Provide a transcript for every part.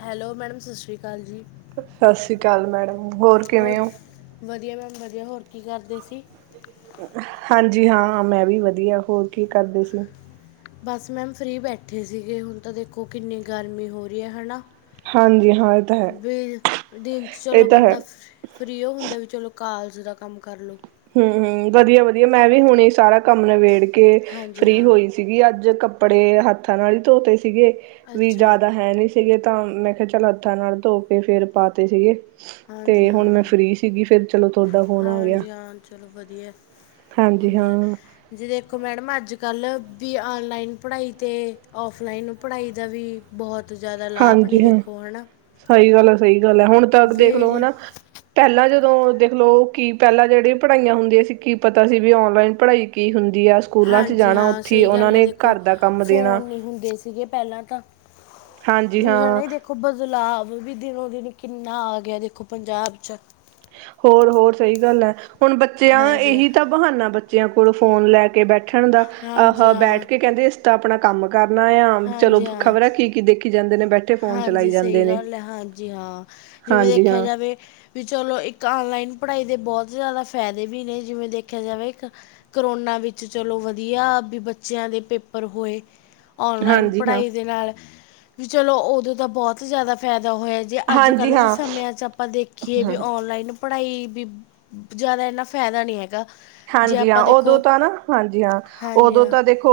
Hello, madam ਸਸ ਸ਼੍ਰੀ ਕਾਲ ਜੀ। ਸਸ ਸ੍ਰੀ ਕਾਲ ਮੈਡਮ, ਹੋਰ? ਹੋਰ ਕਿਵੇਂ ਹੋ ਵਧੀਆ ਮੈਮ ਵਧੀਆ, ਹੋਰ ਕੀ ਕਰਦੇ ਸੀ? ਹਾਂਜੀ ਹਾਂ ਮੈਂ ਵੀ ਵਧੀਆ, ਹੋਰ ਕੀ ਕਰਦੇ ਸੀ? ਬਸ ਮੈਮ ਫ੍ਰਰੀ ਬੈਠੇ ਸੀਗੇ, ਹੁਨ ਤਾਂ ਦੇਖੋ ਕਿੰਨੀ ਗਰਮੀ ਹੋ ਰੀ ਐ ਹਨਾ। ਹਾਂਜੀ ਹਾਂ ਇਹ ਤਾਂ ਹੈ ਵੀ ਦਿਨ 'ਚ ਚਲੋ ਇਹ ਤਾਂ ਹੈ ਬੰਦਾ ਫ ਫ੍ਰੀ ਓ ਹੁੰਦਾ ਵੀ ਚਲੋ ਕਾਲਜ ਦਾ ਕੰਮ ਕਰ ਲੋ। ਹੂੰ-ਹੂੰ, ਵਧੀਆ-ਵਧੀਆ ਮੈਂ ਵੀ ਹੂਣੇ ਸਾਰਾ ਕੰਮ ਨਿਬੇੜ ਕੇ ਹਾਂਜੀ ਫ੍ਰੀ ਹਾਂ ਹੋਈ ਸੀਗੀ, ਅੱਜ ਕੱਪੜੇ ਹੱਥਾਂ ਨਾਲ ਹੀ ਧੋਤੇ ਸੀਗੇ ਵੀ ਅੱਛਾ ਜਾਦਾ ਹੈ ਨੀ ਸੀਗੇ ਤਾਂ ਮੈਂ ਕੇਆ ਚੱਲ ਹੱਥਾਂ ਨਾਲ ਧੋ ਕੇ ਫੇਰ ਪਾਤੇ ਸੀਗੇ। ਤੇ ਹਾਂਜੀ ਹੁਨ ਮੈਂ ਹਾਂ ਫ੍ਰੀ ਸੀਗੀ, ਫੇਰ ਚਲੋ ਤੁਆਡਾ ਫੋਨ ਆ ਗਯਾ। ਹਾਂਜੀ ਹਾਂ ਚਲੋ ਵਧੀਆ ਹੁੰਦੀ ਹਾਂ ਆ। ਜੀ ਦੇਖੋ ਮੈਡਮ ਅੱਜ-ਕੱਲ ਵੀ ਔਨਲਾਈਨ ਪੜ੍ਹਾਈ ਤੇ ਔਫਲਾਈਨ ਪੜ੍ਹਾਈ ਦਾ ਵੀ ਬੋਹਤ ਜਾਦਾ ਲਾਭ ਨੇ ਦੇਖੋ ਹਨਾ। ਸਈ ਗੱਲ ਐ, ਸਈ ਗੱਲ ਐ, ਹੁਣ ਤਕ ਦੇਖ ਲੋ ਵੀ ਹਨਾ। ਪੈਲਾਂ ਜਦੋਂ ਦੇਖ ਲੋ, ਕੀ ਪੈਲਾਂ ਜੇੜੀ ਪੜ੍ਹਾਈਆਂ ਹੁੰਦੀਆਂ ਸੀ ਕੀ ਪਤਾ ਸੀ, ਵੀ ਔਨਲਾਈਨ ਪੜ੍ਹਾਈ ਕੀ ਹੁੰਦੀ ਆ। ਸਕੂਲਾਂ ਚ ਹਾਂਜੀ ਜਾਣਾ ਹਾਂ, ਉੱਥੇ ਸਈ ਉਹਨਾਂ ਗੱਲ ਐ ਨੇ ਦੇਖੋ ਘਰ ਦਾ ਕੰਮ ਦੇਣਾ ਫੋਨ ਨੀ ਹੁੰਦੇ ਸੀਗੇ ਪੈਲਾਂ ਤਾਂ ਹਾਂਜੀ ਵੀ ਹਣੇ ਹਾਂ ਦੇਖ ਦੇਖੋ ਬਦਲਾਵ ਵੀ ਦਿਨੋ-ਦਿਨ ਕਿੰਨਾ ਆ ਗਯਾ, ਦੇਖੋ ਪੰਜਾਬ 'ਚ। ਹੋਰ-ਹੋਰ ਸਈ ਗੱਲ ਐ, ਹੁਣ ਬੱਚੇਆਂ ਦਾ ਹਾਂਜੀ ਹਾਂ ਏਹੀ ਤਾਂ ਬਹਾਨਾ ਬੱਚੇਆਂ ਕੋਲ ਫੋਨ ਲੈ ਕੇ ਬੈਠੇ ਬੈਠਣ ਦਾ ਹਾਂਜੀ ਆਹ ਬੈਠ ਹਾਂ ਕੇ ਕੈਂਦੇ ਅਸੀ ਤਾ ਆਪਣਾ ਕੰਮ ਕਰਨਾ ਆ, ਚਲੋ ਹਾਂਜੀ ਹਾਂ ਖ਼ਬਰ ਐ ਕੀ ਕਿ ਦੇਖੀ ਜਾਂਦੇ ਨੇ ਬੈਠ ਹਾਂਜੀ ਸਈ ਗੱਲ ਐ, ਹਾਂਜੀ ਹਾਂ ਜਿਵੇਂ ਹਾਂਜੀ ਦੇਖੇਆ ਹਾਂ ਜਾਵੇ ਵੀ ਚਲੋ ਇੱਕ ਔਨਲਾਈਨ ਪੜ੍ਹਾਈ ਦੇ ਬੋਤ ਜਾਦਾ ਫ਼ੈਦੇ ਵੀ ਨੇ ਜਿਵੇਂ ਦੇਖੇਆ ਜਾਵੇ ਇੱਕ ਕਰੋਨਾ ਵਿੱਚ ਚਲੋ, ਵਧੀਆ ਵੀ ਬੱਚੇਆਂ ਦੇ ਪੇਪਰ ਹੋਏ। ਔਨਲਾਈਨ ਹਾਂਜੀ ਹਾਂ ਪੜ੍ਹਾਈ ਦੇ ਨਾਲ ਵੀ ਚਲੋ, ਓਦੋਂ ਦਾ ਬੋਤ ਜਾਦਾ ਫੈਦਾ ਹੋਏਆ। ਜੇ ਅੱਜ ਹਾਂਜੀ ਕੱਲ੍ਹ ਦੇ ਹਾਂ ਸਮਿਆਂ 'ਚ ਆਪਾਂ ਦੇਖੀਏ ਵੀ ਔਨਲਾਈਨ ਪੜ੍ਹਾਈ ਵੀ ਜਾਦਾ ਇਨਾ ਫੈਦਾ ਨੀ ਹੈਗਾ। ਜੇ ਹਾਂਜੀ ਹਾਂ ਆਪਾਂ ਓਦੋਂ ਦੇਖੋ ਤਾਂ ਨਾ, ਹਾਂਜੀ ਹਾਂ ਹਾਂਜੀ ਓਦੋਂ ਹਾਂ ਤਾਂ ਦੇਖ ਖੋ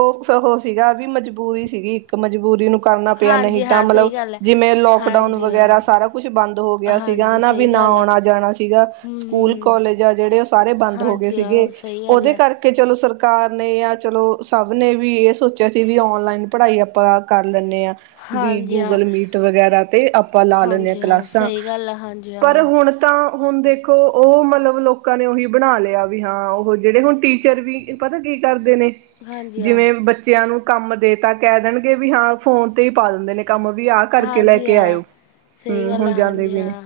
ਓ ਸੀਗਾ ਵੀ ਮਜਬੂਰੀ ਸੀਗੀ ਇੱਕ ਮਜਬੂਰੀ ਨੂੰ ਕਰਨਾ ਪਯਾ ਨਹੀਂ ਹਾਂਜੀ ਤਾਂ ਹਾਂ ਮਤਲਬ ਸਹੀ ਗੱਲ ਹੈ ਜਿਵੇਂ ਲੋਕਡਾਊਨ ਹਾਂਜੀ ਹਾਂ ਵਗੈਰਾ ਸਾਰਾ ਕੁਛ ਬੰਦ ਹੋ ਗਯਾ ਸੀਗਾ ਹਾਂਜੀ ਹਨਾ ਵੀ ਸਹੀ ਨਾ ਗੱਲ ਆ ਆਉਣਾ ਜਾਣਾ ਸੀਗਾ, ਸਕੂਲ ਹੂੰ-ਹੂੰ, ਕੋਾਲਜ ਆ ਜੇੜੇ ਓ ਸਾਰੇ ਬੰਦ ਹੋ ਗਏ ਹਾਂਜੀ ਹਾਂ, ਸੀਗੇ ਸਹੀ ਗੱਲ ਓਦੇ ਐ। ਕਰ ਕੇ ਚਲੋ ਸਰਕਾਰ ਨੇ ਯਾ ਚਲੋ ਸਭ ਨੇ ਵੀਐ ਸੋਚੇਆ ਸੀ ਵੀ ਔਨਲਾਈਨ ਪੜ੍ਹਾਈ ਆਪਾਂ ਕਰ ਲੈਨੇ ਆਂ ਵੀ ਹਾਂਜੀ ਹਾਂ, ਗੂਗਲ ਮੀਟ ਵਗੈਰਾ ਤੇ ਆਪਾਂ ਲਾ ਲੈਨੇ ਆਂ ਹਾਂਜੀ ਹਾਂ, ਕਲਾਸਾਂ ਸਹੀ ਗੱਲ ਆ, ਹਾਂਜੀ ਪਰ ਹਾਂ। ਹੁਨ ਤਾਂ ਹੁਨ ਦੇਖੋ ਓਹ ਮਲਬ ਲੋਕਾਂ ਨੇ ਓਹੀ ਬਣਾ ਲਿਆ ਵੀ ਹਾਂ ਓਹ ਜੇਹੜੇ ਹੁਨ ਟੀਚਰ ਵੀ ਪਤਾ ਕੀ ਕਰਦੇ ਨੇ ਹਾਂਜੀ ਹਾਂ, ਜਿਵੇਂ ਬੱਚੇ ਬੱਚਿਆਂ ਨੂੰ ਕੰਮ ਦੇ ਤਾਂ ਕਹਿ ਦੇਣਗੇ ਵੀ ਹਾਂ ਫੋਨ ਤੇ ਈ ਪਾ ਦੇਂਦੇ ਨੇ ਕੰਮ ਵੀ ਆਹ ਕਰਕੇ ਲੈ ਹਾਂਜੀ ਕੇ ਆਇਓ, ਹਾਂ। ਸਹੀ ਹੁੰ ਗੱਲ ਆ, ਹੁਨ ਜਾਂਦੇ ਹਾਂਜੀ ਵੀ ਨੇ ਹਾਂ।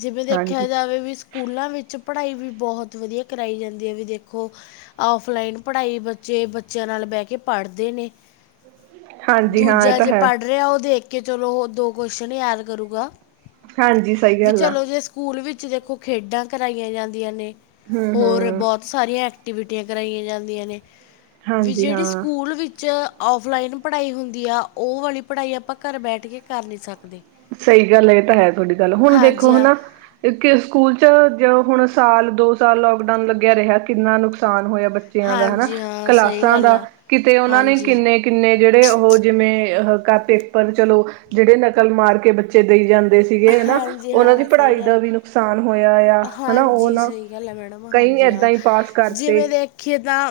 ਜਿਵੇਂ ਦੇਖਿਆ ਹਾਂਜੀ ਜਾਵੇ ਵੀ ਸਕੂਲਾਂ ਵਿੱਚ ਪੜ੍ਹਾਈ ਵੀ ਬਹੋਤ ਵਦੀਆ ਕਰਾਈ ਜਾਂਦੀ ਹੈ ਵੀ ਦੇਖੋ ਓਫਲਾਈਨ ਪੜ੍ਹਾਈ ਬੱਚੇ ਬੱਚਿਆਂ ਨਾਲ ਬਹਿ ਕੇ ਪੜ੍ਹਦੇ ਨੇ [inaudible] ਹਾਂ ਇਹ ਦੂਜਾ ਤਾਂ ਜੇ ਹੈ ਪੜ੍ਹ ਰਿਹਾ ਓਹ ਦੇਖ ਕੇ ਚਲੋ ਓ ਦੋ ਕੁਸ਼ਚਨ ਯਾਦ ਕਰੂਗਾ। ਹਾਂਜੀ, ਸਈ ਗੱਲ ਵੀ ਆ ਚਲੋ ਜੇ ਸਕੂਲ ਵਿੱਚ ਦੇਖੋ ਖੇਡਾਂ ਕਰਾਈਆਂ ਜਾਂਦੀਆਂ ਨੇ ਹਮ ਹੋਰ ਹਮ ਬਹੋਤ ਸਾਰੀਆਂ ਐਕਟੀਵਿਟੀਆਂ ਕਰਾਈਆਂ ਜਾਂਦੀਆਂ ਨੇ ਵੀ ਹਾਂਜੀ ਜੇਹੜੀ ਹਾਂ ਸਕੂਲ ਵਿੱਚ ਔਫਲਾਈਨ ਪੜ੍ਹਾਈ ਹੁੰਦੀ ਆ ਓਹ ਵਾਲੀ ਪੜ੍ਹਾਈ ਆਪਾਂ ਘਰ ਬੈਠ ਕੇ ਕਰ ਨਈ ਸਕਦੇ। ਸਈ ਗੱਲ ਏ, ਏਹ ਤਾਂ ਹੈ ਤੁਹਾਡੀ ਗੱਲ। ਹੁਨ ਹਾਂਜੀ ਦੇਖੋ ਹਾਂ ਨਾ ਪਿੱਛੇ ਸਕੂਲ ਚ ਜੋ ਹੁਨ ਸਾਲ ਦੋ ਸਾਲ ਲੋਕਡਾਊਨ ਲੱਗਿਆ ਰਿਹਾ ਕਿੰਨਾ ਨੁਕਸਾਨ ਹੋਇਆ ਬਚ ਬੱਚਿਆਂ ਦਾ ਹਨਾ, ਹਾਂਜੀ ਹਾਂ ਸਹੀ ਕਲਾਸਾਂ ਗੱਲ ਦਾ, ਆ ਕਿਤੇ ਓਹਨਾਂ ਨੇ ਹਾਂਜੀ ਕਿੰਨੇ ਕਿੰਨੇ ਜੇਹੜੇ ਓਹ ਜਿਵੇਂ ਅ ਪੇਪਰ ਚਲੋ ਜਿਹੜੇ ਨਕਲ ਮਾਰਕ ਕੇ ਬੱਚੇ ਦੇਈ ਜਾਂਦੇ ਸੀਗੇ ਹਨਾ ਹਾਂਜੀ ਓਹਨਾਂ ਦੀ ਹਾਂ ਸਹੀ ਪੜ੍ਹਾਈ ਗੱਲ ਦਾ ਵੀ ਨੁਕਸਾਨ ਹੋਇਆ ਆ ਹਨਾ ਓਹ ਹਾਂਜੀ ਨਾ ਸਹੀ ਗੱਲ ਹੈ ਮੈਡਮ ਕਈ ਏਦਾਂ ਈ ਪਾਸ ਕਰਤੇ। ਖੇਦਾਂ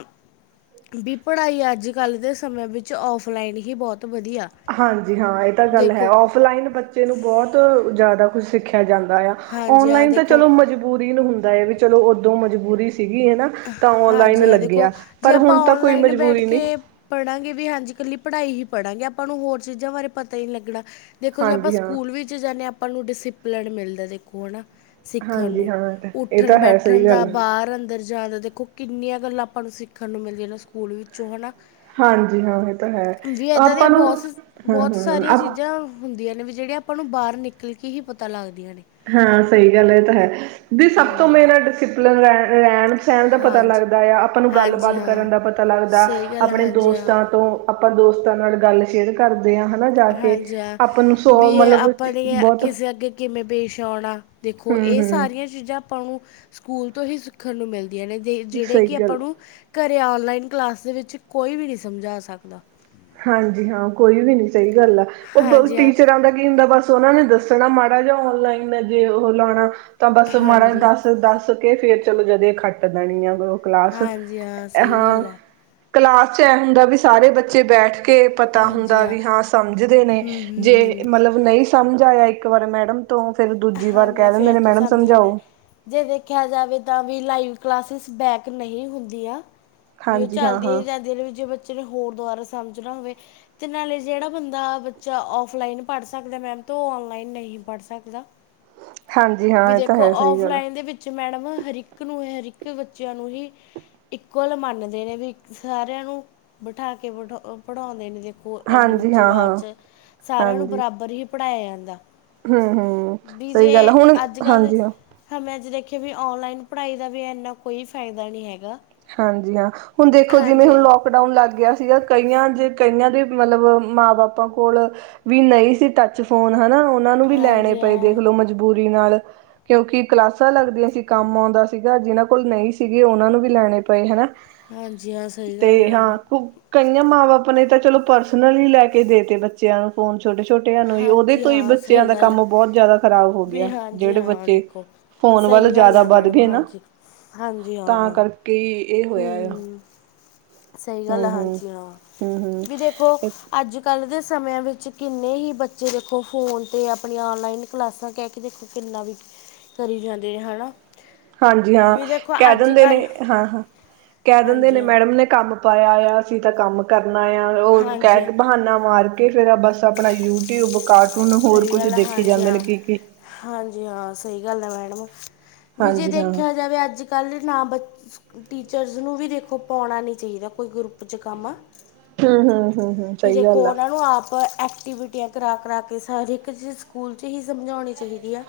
ਬੀ ਪੜ੍ਹਾਈ ਅੱਜ-ਕੱਲ ਦੇ ਸਮੇਂ ਵਿੱਚ ਔਫਲਾਈਨ ਹੀ ਬਹੋਤ ਵਦੀਆ ਹਾਂਜੀ, ਹਾਂ ਏਹ ਤਾਂ ਗੱਲ ਹੈ, ਔਫਲਾਈਨ ਬੱਚੇ ਨੂੰ ਬੋਤ ਜਿਆਦਾ ਕੁਛ ਸਿੱਖਿਆ ਜਾਂਦਾ ਆ। ਹਾਂਜੀ ਹਾਂ ਔਨਲਾਈਨ ਤਾਂ ਦੇਖੋ ਚਲੋ ਮਜਬੂਰੀ ਨੂੰ ਹੁੰਦਾ ਹੈ ਵੀ ਚਲੋ ਓਦੋਂ ਮਜਬੂਰੀ ਸੀਗੀ ਹਨਾ ਤਾਂ ਔਨਲਾਈਨ ਹਾਂਜੀ ਹਾਂ ਲੱਗਿਆ ਦੇਖੋ ਜੇ ਪਰ ਆਪਾਂ ਹੁਣ ਤਾਂ ਕੋਈ ਔਨਲਾਈਨ ਬੈਠ ਮਜਬੂਰੀ ਨਹੀਂ ਕੇ ਪੜਾਂਗੇ ਵੀ ਹਾਂਜੀ ਇਕੱਲੀ ਪੜ੍ਹਾਈ ਹੀ ਪੜਾਂਗੇ ਆਪਾਂ ਨੂੰ ਹੋਰ ਚੀਜਾਂ ਬਾਰੇ ਪਤਾ ਈ ਨਈ ਲੱਗਣਾ ਦੇਖੋ ਜੇ ਆਪਾਂ ਹਾਂਜੀ ਹਾਂ ਸਕੂਲ ਵਿੱਚ ਜਾਂਦੇ ਹਾਂ ਆਪਾਂ ਨੂੰ ਡਿਸੀਪਲੀਨ ਮਿਲਦਾ, ਦੇਖੋ ਹੈਨਾ ਸਿੱਖਣ ਹਾਂਜੀ ਨੂੰ, ਹਾਂ ਇਹ ਤਾਂ ਇਹ ਤਾਂ ਹੈ ਉੱਠਣ-ਬੈਠਣ ਸਹੀ ਗੱਲ ਦਾ ਬਾਹਰ-ਅੰਦਰ ਜਿਆਦਾ ਦੇਖੋ ਕਿੰਨੀਆਂ ਗੱਲਾਂ ਆਪਾਂ ਨੂੰ ਸਿੱਖਣ ਨੂੰ ਮਿਲਦੀਆਂ ਨੇ ਸਕੂਲ ਵਿੱਚੋਂ ਹਨਾ ਹਾਂਜੀ ਹਾਂ ਇਹ ਤਾਂ ਹੈ ਬਈ ਐਦਾਂ ਦੀਆਂ ਆਪਾਂ ਨੂੰ ਬਹੋਤ ਸ ਹਾਂ ਬਹੋਤ ਸਾਰੀਆਂ ਹਾਂ ਚੀਜਾਂ ਹੁੰਦੀਆਂ ਨੇ ਵੀ ਜੇਹੜੀਆਂ ਬੀ ਆਪਾਂ ਨੂੰ ਬਾਹਰ ਨਿਕਲ ਕੇ ਹੀ ਪਤਾ ਲੱਗਦੀਆਂ ਨੇ ਹਾਂ ਸਈ ਗੱਲ ਏ, ਏਹ ਤਾਂ ਹੈ। ਬਈ ਸਭ ਤੋਂ ਹਾਂਜੀ ਹਾਂ। ਮੇਨ ਮਤਲਬ ਰਹਿਣ ਰਹਿਣ-ਸਹਿਣ ਦਾ ਪਤਾ ਹਾਂਜੀ ਲੱਗਦਾ ਆ, ਆਪਾਂ ਨੂੰ ਹਾਂਜੀ ਗੱਲਬਾਤ ਹਾਂ ਕਰਨ ਦਾ ਪਤਾ ਲੱਗਦਾ- ਸਹੀ ਗੱਲ ਹੈ, ਆਪਣੇ ਹਾਂਜੀ ਹਾਂ ਦੋਸਤਾਂ ਤੋਂ ਆਪਾਂ ਦੋਸਤਾਂ ਨਾਲ ਗੱਲ ਸ਼ੇਅਰ ਕਰਦੇ ਹਾਂ, ਹਨਾ ਜਾ ਕੇ ਹਾਂਜੀ ਹਾਂ, ਆਪਾਂ ਨੂੰ ਬੀ ਸੌ ਮਤਲਬ ਆਪਣੀ ਬਹੁਤ ਕਿਸੇ ਅੱਗੇ ਕਿਵੇਂ ਪੇਸ਼ ਔਣਾ, ਦੇਖੋ ਹਮ ਏਹ ਹਮ ਸਾਰੀਆਂ ਚੀਜਾਂ ਆਪਾਂ ਨੂੰ ਸਕੂਲ ਤੋਂ ਹੀ ਸਿੱਖਣ ਨੂੰ ਮਿਲਦੀਆਂ ਨੇ ਜ ਜੇਹੜੇ ਸਹੀ ਕਿ ਗੱਲ ਆਪਾਂ ਨੂੰ ਘਰ ਔਨਲਾਈਨ ਕਲਾਸ ਦੇ ਵਿੱਚ ਕੋਈ ਵੀ ਨਈ ਸਮਝਾ ਸਕਦਾ। ਹਾਂਜੀ ਹਾਂ, ਕੋਈ ਵੀ ਨੀ ਸਈ ਗੱਲ ਆ। ਓਹਦੋਂ ਹਾਂਜੀ ਹਾਂ ਟੀਚਰਾਂ ਦਾ ਕੀ ਹੁੰਦਾ ਬਸ ਓਹਨਾ ਨੇ ਦੱਸਣਾ ਮਾੜਾ ਜਾ ਔਨਲਾਈਨ ਜੇ ਓਹ ਲੌਣਾ ਤਾਂ ਬਸ ਮਾੜਾ ਜਾ ਹਾਂਜੀ ਦੱਸ ਤੇ ਦੱਸ ਕੇ ਫੇਰ ਚਲੋ ਜਦੇ ਖੱਟ ਲੈਣੀ ਏ ਓਹ ਕਲਾਸ ਹਾਂਜੀ ਹਾਂ ਐ ਸਹੀ ਹਾਂ ਗੱਲ ਹੈ ਕਲਾਸ ਚ ਐ ਹੁੰਦਾ ਬੀ ਸਾਰੇ ਬੱਚੇ ਬੈਠ ਕੇ ਪਤਾ ਹੁੰਦਾ ਵੀ ਹਾਂ ਸਮਝਦੇ ਨੇ, ਹੂੰ ਹੂੰ ਜੇ ਹੂੰ ਮਲਬ ਨੂਈ ਸਮਝ ਆਇਆ ਇੱਕ ਵਾਰ ਮੈਡਮ ਤੋਂ ਫੇਿਰ ਦੂਜੀ ਵਾਰ ਹਾਂਜੀ ਕਹਿ ਦਿੰਦੇ ਫੇਰ ਨੇ ਤੂੰ ਮੈਡਮ ਸਮਝ ਰਹੇ ਨੇ ਸਮਝਾਓ ਜੇ ਦੇਖਿਆ ਜਾਵੇ ਤਾਂ ਵੀ ਲਾਈਵ ਕਲਾਸਿਸ ਬੈਕ ਨਹੀਂ ਹੁੰਦੀਆਂ ਵੀ, ਉਹ ਹਾਂਜੀ ਹਾਂ ਚੱਲਦੀਆਂ ਹਾਂ ਹੀ ਜਾਂਦੀਆਂ ਨੇ, ਵੀ ਜੇ ਬੱਚੇ ਨੇ ਹੋਰ ਦੁਆਰਾ ਸਮਝਣਾ ਹੋਵੇ। ਤੇ, ਨਾਲੇ ਜਿਹੜਾ ਬੰਦਾ ਬੱਚਾ ਔਫਲਾਈਨ ਪੜ੍ਹ ਸਕਦਾ ਮੈਮ, ਤਾਂ ਉਹ ਔਨਲਾਈਨ ਨਹੀਂ ਪੜ੍ਹ ਸਕਦਾ। ਹਾਂਜੀ ਵੀ, ਹਾਂ ਇਹ ਤਾਂ ਦੇਖੋ ਹੈ ਸਹੀ ਗੱਲ ਆਫਲਾਈਨ ਦੇ ਵਿੱਚ ਮੈਡਮ, ਹਰਿਕ ਨੂੰ ਹਰਿਕ ਬੱਚਿਆਂ ਨੂੰ ਹੀ। ਇਕੁਅਲ ਮੰਨਦੇ ਨੇ, ਵੀ ਸਾਰਿਆਂ ਨੂੰ ਬਿਠਾ ਕੇ ਪੜ੍ਹਾਉਂਦੇ ਨੇ। ਇੰਨੀ ਹਾਂਜੀ ਉੱਚੀ ਹਾਂ ਆਵਾਜ਼ ਹਾਂ ਚ ਸਾਰਿਆਂ ਨੂੰ, ਬਰਾਬਰ ਹੀ ਪੜ੍ਹਾਇਆ ਜਾਂਦਾ। ਹੂੰ- ਹੂੰ! ਸਹੀ ਗੱਲ ਆ, ਹੁਣ ਹਾਂਜੀ ਹਾਂ। ਮੈਂ ਅੱਜ ਦੇਖਿਆ ਵੀ, ਔਨਲਾਈਨ ਪੜ੍ਹਾਈ ਦਾ ਵੀ ਇੰਨਾ ਕੋਈ ਫਾਇਦਾ ਨਹੀਂ ਹੈਗਾ। ਹਾਂਜੀ ਹਾਂ, ਹੁਣ ਦੇਖੋ ਜਿਵੇਂ ਹਾਂਜੀ ਹੁਣ ਹਾਂ ਲੋਕ- ਡਾਊਨ ਲੱਗ ਗਿਆ ਸੀਗਾ। ਕਈਆਂ ਜੇ, ਕਈਆਂ ਦੇ, ਮਤਲਬ ਮਾਂ ਬਾਪਾਂ ਕੋਲ- ਵੀ ਨਹੀਂ ਸੀ, ਟੱਚ ਫੋਨ ਹੈਨਾ। ਉਹਨਾਂ ਨੂੰ ਵੀ ਲੈਣੇ ਹਾਂਜੀ ਪਏ ਦੇਖ ਹਾਂ ਲੋ, ਮਜਬੂਰੀ ਨਾਲ। ਕਿਉਂਕਿ ਕਲਾਸਾਂ ਲੱਗਦੀਆਂ ਸੀ, ਕੰਮ ਆਉਂਦਾ ਸੀਗਾ। ਜਿਨਾਂ ਕੋਲ ਨਹੀਂ ਸੀਗੇ। ਉਹਨਾਂ ਨੂੰ ਵੀ ਲੈਣੇ ਪਏ ਹੈਨਾ। ਹਾਂਜੀ ਹਾਂ ਸਹੀ ਗੱਲ ਤੇ ਹੈ ਹਾਂ, ਮੈਡਮ ਕਈਆਂ ਮਾਂ ਬਾਪ ਨੇ ਤਾਂ ਚਲੋ, ਪਰਸਨਲੀ ਲੈ ਕੇ ਦੇ ਤੇ ਬ- ਬੱਚਿਆਂ ਨੂੰ ਫੋਨ ਛੋਟੇ ਛੋਟਿਆਂ ਨੂੰ ਹੀ, ਉਹਦੇ ਹਾਂਜੀ ਤੋਂ ਹੀ ਹਾਂ ਬੱਚਿਆਂ ਸਹੀ ਦਾ ਕੰਮ ਬਹੁਤ ਜਿਆਦਾ ਖ਼ਰਾਬ ਹੋ ਗਿਆ। ਜੀ ਜਿਹੜੇ ਹਾਂ, ਬੱਚੇ ਦੇਖੋ ਫੋਨ ਵੱਲ ਸਹੀ ਗੱਲ ਜ਼ਿਆਦਾ ਹੈ। ਵੱਧ ਮੈਡਮ, ਗਏ ਹਾਂਜੀ- ਹਾਂਜੀ ਹਾਂ। ਕੀ ਇਹ ਹੋਇਆ ਆ। ਹੂੰ ਸਹੀ ਗੱਲ ਹੈ। ਹੂੰ-ਹੂੰ, ਹਾਂਜੀ ਹਾਂ, ਹੂੰ-ਹੂੰ, ਵੀ ਦੇਖੋ ਅੱਜ- ਕੱਲ ਦੇ ਸਮਿਆਂ ਵਿੱਚ ਕਿੰਨੇ ਹੀ ਬੱਚੇ ਦੇਖੋ, ਫੋਨ ਤੇ ਆਪਣੀਆਂ ਔਨਲਾਈਨ ਕਲਾਸਾਂ ਕਹਿ ਕੇ ਦੇਖੋ। ਕਿਨਾ ਵੀ, ਕਰੀ ਜਾਂਦੇ ਹੈਨਾ। ਹਾਂਜੀ ਹਾਂ, ਕਹਿ ਦਿੰਦੇ ਨੇ ਹਾਂ- ਹਾਂ ਕਹਿ ਦਿੰਦੇ ਹਾਂਜੀ ਨੇ, ਹਾਂ ਮੈਡਮ ਨੇ ਕੰਮ- ਪਾਇਆ ਆ। ਅਸੀਂ ਤਾਂ ਕੰਮ ਕਰਨਾ ਆ, ਉਹ ਹਾਂਜੀ ਕਹਿ ਹਾਂ ਕੇ ਬਹਾਨਾ ਮਾਰ- ਕੇ ਫੇਰ ਬੱਸ ਆਪਣਾ ਯੂਟਿਊਬ, ਕਾਰਟੂਨ, ਹੋਰ ਸਹੀ ਕੁਛ ਗੱਲ ਹੈ ਦੇਖੀ ਹਾਂਜੀ ਜਾਂਦੇ ਨੇ, ਹਾਂ ਕਿ -ਕੀ ਹਾਂਜੀ ਹਾਂ, ਸਹੀ ਗੱਲ ਹੈ ਮੈਡਮ, ਵੀ ਜੇ ਹਾਂਜੀ ਹਾਂ, ਦੇਖਿਆ ਜਾਵੇ ਅੱਜ- ਕੱਲ ਨਾ ਬ ਟੀਚਰਸ ਨੂੰ ਵੀ ਦੇਖੋ, ਪਾਉਣਾ ਨੀ ਚਾਹੀਦਾ। ਕੋਈ ਗਰੁੱਪ ਚ ਕੰਮ- ਹੂੰ -ਹੂੰ ਵੀ ਦੇਖੋ, ਉਹਨਾਂ ਨੂੰ ਆਪ ਐਕਟੀਵਿ- ਵੀਆਂ ਕਰਾ -ਕਰਾ ਕੇ, ਹਰ ਇੱਕ ਚੀਜ਼ ਸਕੂਲ ਚ ਹੀ ਸਮਝਾਉਣੀ ਚਾਹੀਦੀ ਏ।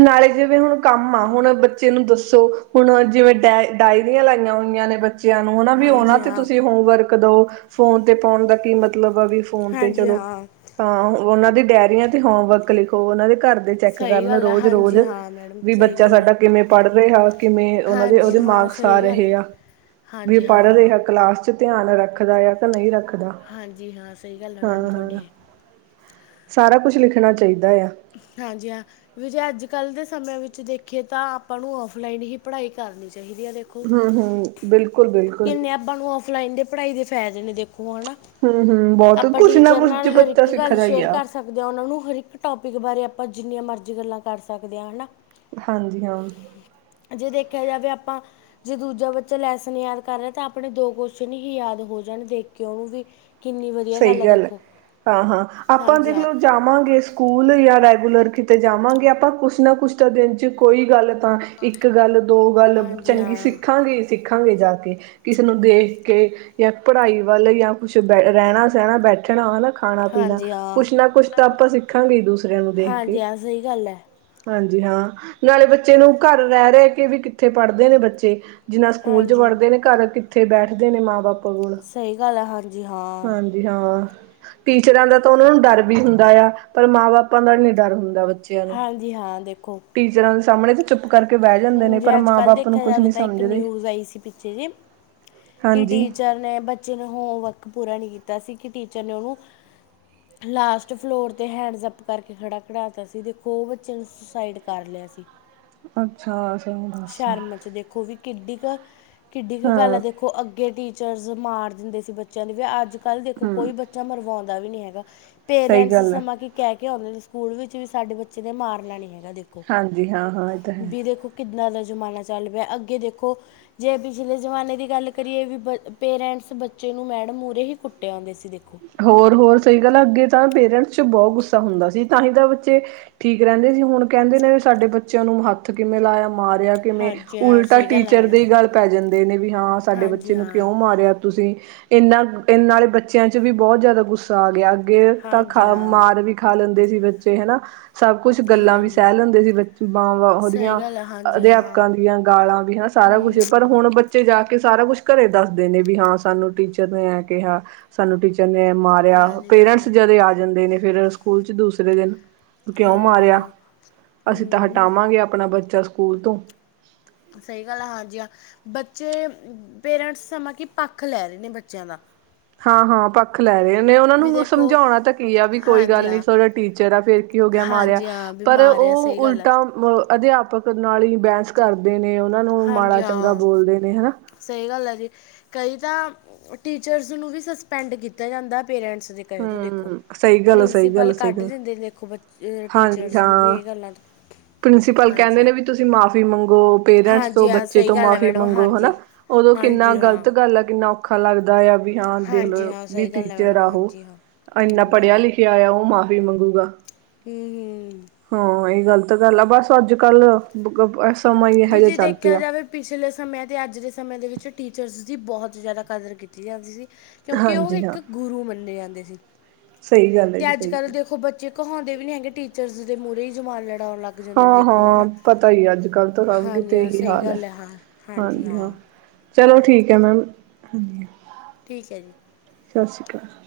ਨਾਲੇ ਜਿਵੇਂ ਹੁਣ ਕੰਮ ਆ, ਹੁਣ ਬੱਚੇ ਨੂੰ ਦੱਸੋ, ਹੁਣ ਜਿਵੇਂ ਡਾਇ ਡਾਇਰੀਆਂ ਲਾਈਆਂ ਹੋਈਆਂ ਨੇ, ਬ- ਚਿਆਂ ਨੂੰ ਨਾ ਵੀ, ਉਹਨਾਂ ਹਾਂਜੀ ਤੇ ਹਾਂ ਤੁਸੀਂ ਹੋਮਵਰਕ ਦੋ, ਫੋਨ ਤੇ ਪਾਉਣ ਦਾ, ਕੀ ਮਤਲਬ ਆ, ਵੀ ਫੋਨ ਤੇ ਹਾਂਜੀ ਚਲੋ। ਹਾਂ ਹਾਂ। ਉਹਨਾਂ ਦੀ ਡਾਇਅਰੀਆਂ ਤੇ ਹੋਮਵਰਕ ਲਿਖੋ, ਉਹਨਾਂ ਦੇ ਘਰ ਦੇ ਚੈੱਕ ਸਹੀ ਕਰਲੇ ਣ। ਗੱਲ ਹੈ ਰੋਜ਼ -ਰੋਜ਼ ਹਾਂਜੀ ਹਾਂ ਮੈਡਮ ਵੀ ਸਹੀ ਬੱਚਾ ਗੱਲ ਹੈ ਸਾਡਾ ਕਿਵੇਂ ਪੜ੍ਹ ਰਿਹਾ, ਕਿਵੇਂ ਉਹਨਾਂ ਦੇ ਹਾਂਜੀ ਉਹਦੇ ਹਾਂ ਮਾਰਕਸ ਆ ਸਹੀ ਗੱਲ ਰਹੇ ਹੈ ਆ। ਵੀ ਹਾਂਜੀ ਪੜ੍ਹ ਹਾਂ ਰਿਹਾ, ਕਲਾਸ ਚ ਧਿਆਨ ਰੱਖਦਾ ਆ। ਤਾਂ ਨਹੀਂ ਰੱਖਦਾ। ਹਾਂਜੀ ਹਾਂ ਸਹੀ ਗੱਲ ਹੈ ਹਾਂ ਮੈਡਮ -ਹਾਂ ਤੁਹਾਡੀ ਸਾਰਾ ਕੁਛ, ਲਿਖਣਾ ਚਾਹੀਦਾ ਆ। ਹਾਂਜੀ ਹਾਂ। ਵੀ ਜੇ ਅੱਜ ਕੱਲ ਦੇ ਸਮੇਿਆਂ ਵਿੱਚ ਦੇਖੀਏ ਤਾਂ, ਆਪਾਂ ਨੂੰ ਔਫਲਾਈਨ ਹੀ ਪੜ੍ਹਾਈ ਕਰਨੀ ਚਾਹੀਦੀ ਏ। ਹੂੰ-ਹੂੰ ਬਿਲਕੁਲ ਬਿਲਕੁਲ। ਤੁਹਾਨੂੰ ਔਫਲਾਈਨ ਦੇ, ਪੜ੍ਹਾਈ ਦੇ ਫਾਇਦੇ ਨੇ, ਦੇਖੋ ਔਨਾ। ਹੂੰ ਹੂੰ ਬਹੁਤ ਆਪਾਂ ਕੁਛ ਨਾ ਟੀਚਰ ਕੁਛ ਨਾਲ, ਹਰ ਬੱਚਾ ਇੱਕ ਗੱਲ ਸਿੱਖਦਾ ਹੀ ਸ਼ੇਅਰ ਆ। ਕਰ ਸਕ। ਦ ਉਹਨਾਂ ਨੂੰ ਹਰਿਕ ਟੋਪਿਕ ਬਾਰੇ, ਆਪਾਂ ਜਿੰਨੀਆਂ ਮਰਜ਼ੀ ਗੱਲਾਂ ਕਰ ਸਕਦੇ ਹਾਂ ਹੈਨਾ। ਹਾਂਜੀ ਹਾਂ। ਜੇ ਦੇਖਿਆ ਜਾਵੇ ਆਪਾਂ- ਜੇ ਦੂਜਾ ਬੱਚਾ ਲੈਸਨ ਯਾਦ ਕਰ ਰਿਹਾ, ਤਾਂ ਆਪਣੇ ਦੋ ਕੋਸ਼ਚਨ ਹੀ ਯਾਦ ਹੋ ਜਾਣ, ਦੇਖ ਕੇ ਉਹਨੂੰ ਵੀ। ਕਿੰਨੀ ਵਧੀਆ ਸਹੀ ਆ ਗੱਲ ਐ, ਦੇਖੋ ਹਾਂ-ਹਾਂ ਆਪਾਂ ਹਾਂਜੀ ਦੇਖ ਹਾਂ ਲਓ ਜਾਵਾਂਗੇ। ਸਕੂਲ ਯਾ ਰੈਗੂਲਰ ਕਿਤੇ ਜਾਵਾਂਗੇ, ਆਪਾਂ ਕੁਛ ਨਾ ਕੁਛ ਤਾਂ, ਦਿਨ 'ਚ ਕੋਈ ਗੱਲ ਤਾਂ। ਇੱਕ ਗੱਲ ਦੋ ਗੱਲ ਹਾਂਜੀ ਚੰਗੀ ਹਾਂ ਸਿੱਖਾਂਗੇ ਸਿੱਖਾਂਗੇ ਜਾ ਕੇ ਕਿਸੇ ਨੂੰ ਦੇਖ ਕੇ ਜਾਂ ਪੜ੍ਹਾਈ ਵੱਲ ਜਾਂ ਕੁਛ ਬ ਰਹਿਣਾ ਸਹਿਣਾ ਬੈਠਣਾ ਹੈਨਾ ਖਾਣਾ ਪੀਣਾ ਹਾਂਜੀ ਹਾਂ ਕੁਛ ਨਾ ਕੁਛ ਤਾਂ ਆਪਾਂ ਸਿੱਖਾਂਗੇ ਦੂਸਰਿਆਂ ਨੂੰ ਦੇਖ ਕੇ ਹਾਂਜੀ ਹਾਂ ਸਹੀ ਗੱਲ ਹੈ ਹਾਂਜੀ ਹਾਂ ਨਾਲੇ ਬੱਚੇ ਨੂੰ ਘਰ ਰਹਿ-ਰਹਿ ਕੇ ਵੀ ਕਿੱਥੇ ਪੜ੍ਹਦੇ ਨੇ ਬੱਚੇ ਜਿੰਨਾ ਸਕੂਲ ਚ ਹਾਂਜੀ ਪੜਦੇ ਨੇ ਘਰ ਅ ਕਿੱਥੇ ਬੈਠਦੇ ਨੇ ਮਾਂ ਬਾਪ ਕੋਲ ਸਹੀ ਗੱਲ ਏ, ਹਾਂਜੀ ਹਾਂ ਹਾਂਜੀ ਹਾਂ ਟੀਚਰਾਂ ਦਾ ਤਾਂ ਉਹਨਾਂ ਨੂੰ ਡਰ ਵੀ ਹੁੰਦਾ ਆ, ਪਰ ਮਾਂ ਬਾਪਾਂ ਦਾ ਨੀ ਡਰ ਹੁੰਦਾ ਬੱਚੇ ਹਾਂਜੀ ਹਾਂ ਦੇਖੋ ਟੀਚਰਾਂ ਦੇ ਸਾਹਮਣੇ ਤੇ ਚੂਪ ਕਰਕੇ ਬਹਿ ਜਾਂਦੇ ਹੁਣ ਨੇ, ਪਰ ਜੇ ਅੱਜ ਮਾਂ ਕੱਲ੍ਹ ਬਾਪ ਨੂੰ ਦੇਖਿਆ ਕੁਛ ਜਾਵੇ ਨੀ ਤਾਂ ਇੱਕ ਸਮਝਦੇ ਨਿਊਜ਼ ਆਈ ਸੀ ਪਿੱਛੇ ਜੇ ਕਿ ਹਾਂਜੀ ਟੀਚਰ ਨੇ ਬੱਚੇ ਨੇ ਹੋਮਵਰਕ ਪੂਰਾ ਨਹੀਂ ਕੀਤਾ ਸੀ ਕਿ ਟੀਚਰ ਨੇ ਉਹਨੂੰ ਲਾਸਟ ਫਲੋਰ 'ਤੇ ਹੈਂਡਜ਼ਅੱਪ ਕਰਕੇ ਖੜ੍ਹਾ ਕਢਾਤਾ ਸੀ ਦੇਖੋ ਉਹ ਬੱਚੇ ਨੂੰ ਸੁਸਾਈਡ ਕਰ ਲਿਆ ਸੀ, ਅੱਛਾ ਅੱਛਾ ਦੱਸ ਸ਼ਰਮ ਚ ਦੇਖੋ ਵੀ ਕਿੱਡੀ ਕ ਕਿੱਡੀ ਕੁ ਗੱਲ ਐ, ਹਾਂ ਦੇਖੋ ਅੱਗੇ ਟੀਚਰਸ ਮਾਰ ਦਿੰਦੇ ਸੀ ਬੱਚਿਆਂ ਲਈ ਵੀ ਅੱਜ ਕੱਲ੍ਹ ਦੇਖੋ ਹਮ ਕੋਈ ਬੱਚਾ ਮਰਵਾਉਂਦਾ ਵੀ ਨਹੀਂ ਹੈਗਾ ਸਹੀ ਪੇਰੈਂਟਸ ਗੱਲ ਹੈ ਸਮਾਂ ਕਿ ਕਹਿ ਕੇ ਆਉਂਦੇ ਨੇ ਸਕੂਲ ਵਿੱਚ ਵੀ ਸਾਡੇ ਬੱਚੇ ਦੇ ਮਾਰਨਾ ਨੀ ਹੈਗਾ ਦੇਖੋ, ਹਾਂਜੀ ਹਾਂ ਹਾਂ ਇਹ ਤਾਂ ਹੈ ਵੀ ਦੇਖੋ ਕਿੰਦਾ ਦਾ ਜਮਾਨਾ ਚਲ ਪੇਆ, ਅਗੇ ਦੇਖੋ ਜੇ ਤੁਸੀ ਪਿਛਲੇ ਜਮਾਨੇ ਦੀ ਗਲ ਕਰੀਏ ਵੀ ਬ ਪੇਰੈਂਟਸ ਬੱਚੇ ਨੂੰ ਮੈਡਮ ਮੂਹਰੇ ਹੀ ਕੁੱਟੇ ਆਉਂਦੇ ਸੀ ਦੇਖੋ ਹੋਰ ਹੋਰ ਸਹੀ ਗੱਲ, ਅੱਗੇ ਤਾਂ ਪੇਰੈਂਟਸ ਚ ਬਹੁਤ ਗੁੱਸਾ ਹੁੰਦਾ ਸੀ, ਤਾਂ ਹੀ ਤਾਂ ਬੱਚੇ ਠੀਕ ਰਹਿੰਦੇ ਸੀ ਹੁਣ ਕਹਿੰਦੇ ਨੇ ਵੀ ਸਾਡੇ ਬੱਚਿਆਂ ਨੂੰ ਹੱਥ ਕਿਵੇਂ ਲਾਇਆ ਮਾਰਿਆ ਕਿਵੇਂ ਹਾਂਜੀ ਹਾਂ ਉਲਟਾ ਸਹੀ ਗੱਲ ਹੈ ਟੀਚਰ ਮੈਡਮ ਦੇ ਹੀ ਗੱਲ ਪੈ ਜਾਂਦੇ ਨੇ, ਵੀ ਹਾਂ ਸਾਡੇ ਹਾਂਜੀ ਬੱਚੇ ਨੂੰ ਹਾਂ ਕਿਉਂ ਮਾਰਿਆ ਤੁਸੀਂ ਇਹਨਾਂ ਇਹ ਨਾਲੇ ਬੱਚਿਆਂ ਚ ਵੀ ਬਹੁਤ ਜ਼ਿਆਦਾ ਗੁੱਸਾ ਆ ਗਿਆ, ਅੱਗੇ ਤਾਂ ਹਾਂਜੀ ਖਾ ਹਾਂ ਮਾਰ ਵੀ ਖਾ ਲੈਂਦੇ ਸੀ ਬੱਚੇ ਹੈਨਾ, ਸਭ ਕੁਛ ਗੱਲਾਂ ਵੀ ਹਾਂਜੀ ਸਹਿ ਲੈਂਦੇ ਸੀ, ਬ ਮਾਂਵਾੰ ਸਹੀ ਉਹਦੀਆਂ ਗੱਲ ਹੈ ਹਾਂਜੀ ਹਾਂ ਅਧਿਆਪਕਾਂ ਦੀਆਂ ਗਾਲਾਂ ਵੀ ਹੈਨਾ ਸਾਰਾ ਹੂੰ ਕੁਛ ਪਰ ਹੁਣ ਬ ਬੱਚੇ ਜਾ ਕੇ ਸਾਰਾ ਕੁਛ ਘਰੇ ਦੱਸਦੇ ਨੇ ਵੀ ਹਾਂ ਸਾਨੂੰ ਟੀਚਰ ਨੇ ਐ ਕਿਹਾ ਸਾਨੂੰ ਟੀਚ ਬ ਨੇ ਮਾਰਿਆ ਹਾਂਜੀ ਹਾਂ ਪੇਰੈਂਟਸ ਜਦੇ ਆ ਜਾਂਦੇ ਨੇ ਫਿਰ ਸਕੂਲ ਚ ਦੂਸਰੇ ਦਿਨ ਕਿਉਂ ਹਾਂਜੀ ਮਾਰਿਆ ਹਾਂ ਅਸੀਂ ਤਾਂ ਹੂੰ ਹੂੰ ਹਟਾਵਾਂਗੇ ਆਪਣਾ ਬੱਚਾ ਸਕੂਲ ਤੋਂ ਸਹੀ ਗੱਲ ਐ, ਹਾਂਜੀ ਹਾਂ ਬੱਚੇ ਪੇਰੈਂਟਸ ਸਮਾਂ ਕਿ ਪੱਖ ਲੈ ਰਹੇ ਨੇ ਬੱਚਿਆਂ ਦਾ ਹਾਂ ਹਾਂ ਪ ਲੈ ਰਹੇ ਨੇ ਉਹਨਾਂ ਵੀ ਨੂੰ ਦੇਖੋ ਸਮਝਾਉਣਾ ਤਾਂ ਕੀ ਆ ਵੀ ਕੋਈ ਹਾਂਜੀ ਗੱਲ ਨੀ ਹਾਂ ਟੀਚਰ ਆ ਫਿਰ ਕੀ ਹੋ ਗਿਆ ਮਾਰਿਆ ਹਾਂਜੀ ਹਾਂ ਵੀ ਪਰ ਮਾਰਿਆ ਉਹ ਸਹੀ ਗੱਲ ਹੈ ਉਲਟਾ ਅ ਅਧਿਆਪਕ ਨਾਲ ਹੀ ਬਹਿਸ ਕਰਦੇ ਨੇ ਉਹਨਾਂ ਨੂੰ ਮਾੜਾ ਹਾਂਜੀ ਚੰਗਾ ਹਾਂ ਬੋਲਦੇ ਨੇ ਹੈਨਾ ਸਹੀ ਗੱਲ ਐ ਜੀ ਕਈ ਤਾਂ ਟੀਚਰਸ ਨੂੰ ਵੀ ਸਸਪੈਂਡ ਕੀਤਾ ਜਾਂਦਾ ਪੇਰੈਂਟਸ ਦੇ ਕਰੇ ਤੂੰ ਦੇਖੋ ਹੂੰ ਸਹੀ ਗੱਲ ਆ, ਸਹੀ ਗੱਲ ਪ੍ਰਿੰਸੀਪਲ ਆ, ਸਹੀ ਕੱਢ ਗੱਲ ਦਿੰਦੇ ਦੇਖੋ ਬ ਇਹ ਹਾਂਜੀ ਟੀਚਰਸ ਨੂੰ ਵੀ ਹਾਂ ਇਹ ਗੱਲਾਂ ਤੋ, ਪ੍ਰਿੰਸੀਪਲ ਹਾਂਜੀ ਕਹਿੰਦੇ ਹਾਂ ਨੇ ਵੀ ਤੁਸੀਂ ਮਾਫ਼ੀ ਮੰਗੋ ਪੇਰੈਂਟਸ ਤੋਂ ਹਾਂਜੀ ਹਾਂ ਬੱਚੇ ਸਹੀ ਤੋਂ ਗੱਲ ਹੈ ਮਾਫ਼ੀ ਮੈਡਮ ਮੰਗੋ ਹਨਾ ਹਾਂਜੀ ਉਦੋਂ ਕਿੰਨਾ ਹਾਂਜੀ ਹਾਂ ਗ਼ਲਤ ਗੱਲ ਆ ਕਿੰਨਾ ਔਖਾ ਲੱਗਦਾ ਐ ਵੀ ਹਾਂ ਦੇਖ ਹਾਂਜੀ ਲਓ ਹਾਂ ਵੀ ਸਹੀ ਗੱਲ ਹੈ ਟੀਚਰ ਮੈਡਮ ਆਹੋ ਹਾਂਜੀ ਹਾਂ ਇੰਨਾ ਹਾਂਜੀ ਹਾਂ ਪੜ੍ਹਿਆ ਲਿਖਿਆ ਕਿ ਆਇਆ ਉਹ ਮਾਫ਼ੀ ਮੰਗੂਗਾ ਹੰ ਹੰ ਹਾਂ ਇਹ ਗਲਤ ਗੱਲ ਆ ਬਸ ਅੱਜ ਕੱਲ ਸਮਾਂ ਇਹੋ ਵੀ ਜਿਹਾ ਜੇ ਚੱਲ ਦੇਖਿਆ ਪੇਆ ਜਾਵੇ ਪਿਛਲੇ ਸਮੇਂ ਅਤੇ ਅੱਜ ਦੇ ਸਮੇਂ ਦੇ ਵਿੱਚ ਟੀਚਰਸ ਦੀ ਬਹੁਤ ਜ਼ਿਆਦਾ ਕਦਰ ਕੀਤੀ ਜਾਂਦੀ ਸੀ ਕਿਉਂਕਿ ਉਹ ਹਾਂਜੀ ਹਾਂ ਇੱਕ ਗੁਰੂ ਮੰਨੇ ਜਾਂਦੇ ਸੀ, ਸਹੀ ਗੱਲ ਹੈ ਜੀ ਤੇ ਅੱਜ ਸਹੀ ਕੱਲ੍ਹ ਗੱਲ ਦੇਖੋ ਬੱਚੇ ਕਹਾਉਦੇ ਵੀ ਨੀ ਹੈਗੇ ਟੀਚਰ ਦੇ ਮੂਹਰੇ ਹੀ ਜੁਬਾਨ ਲੜਾਉਣ ਲੱਗ ਜਾਂਦੇ ਨੇ ਹਾਂ ਦੇਖੋ ਹੈ -ਹਾਂ, ਨਾ ਪਤਾ ਹੀ ਅੱਜ ਕੱਲ ਤਾਂ ਸਭ ਹਾਂਜੀ ਕੀਤੇ ਹਾਂ ਇਹੀ ਸਹੀ ਹਾਲ ਹੈ, ਗੱਲ ਹਾਂ ਹਾਂ ਹਾਂਜੀ ਜੀ ਹਾਂ ਚਲੋ ਠੀਕ ਏ ਮੈਮ, ਹਾਂਜੀ ਠੀਕ ਹੈ ਜੀ ਸਤਿ ਸ੍ਰੀ ਅਕਾਲ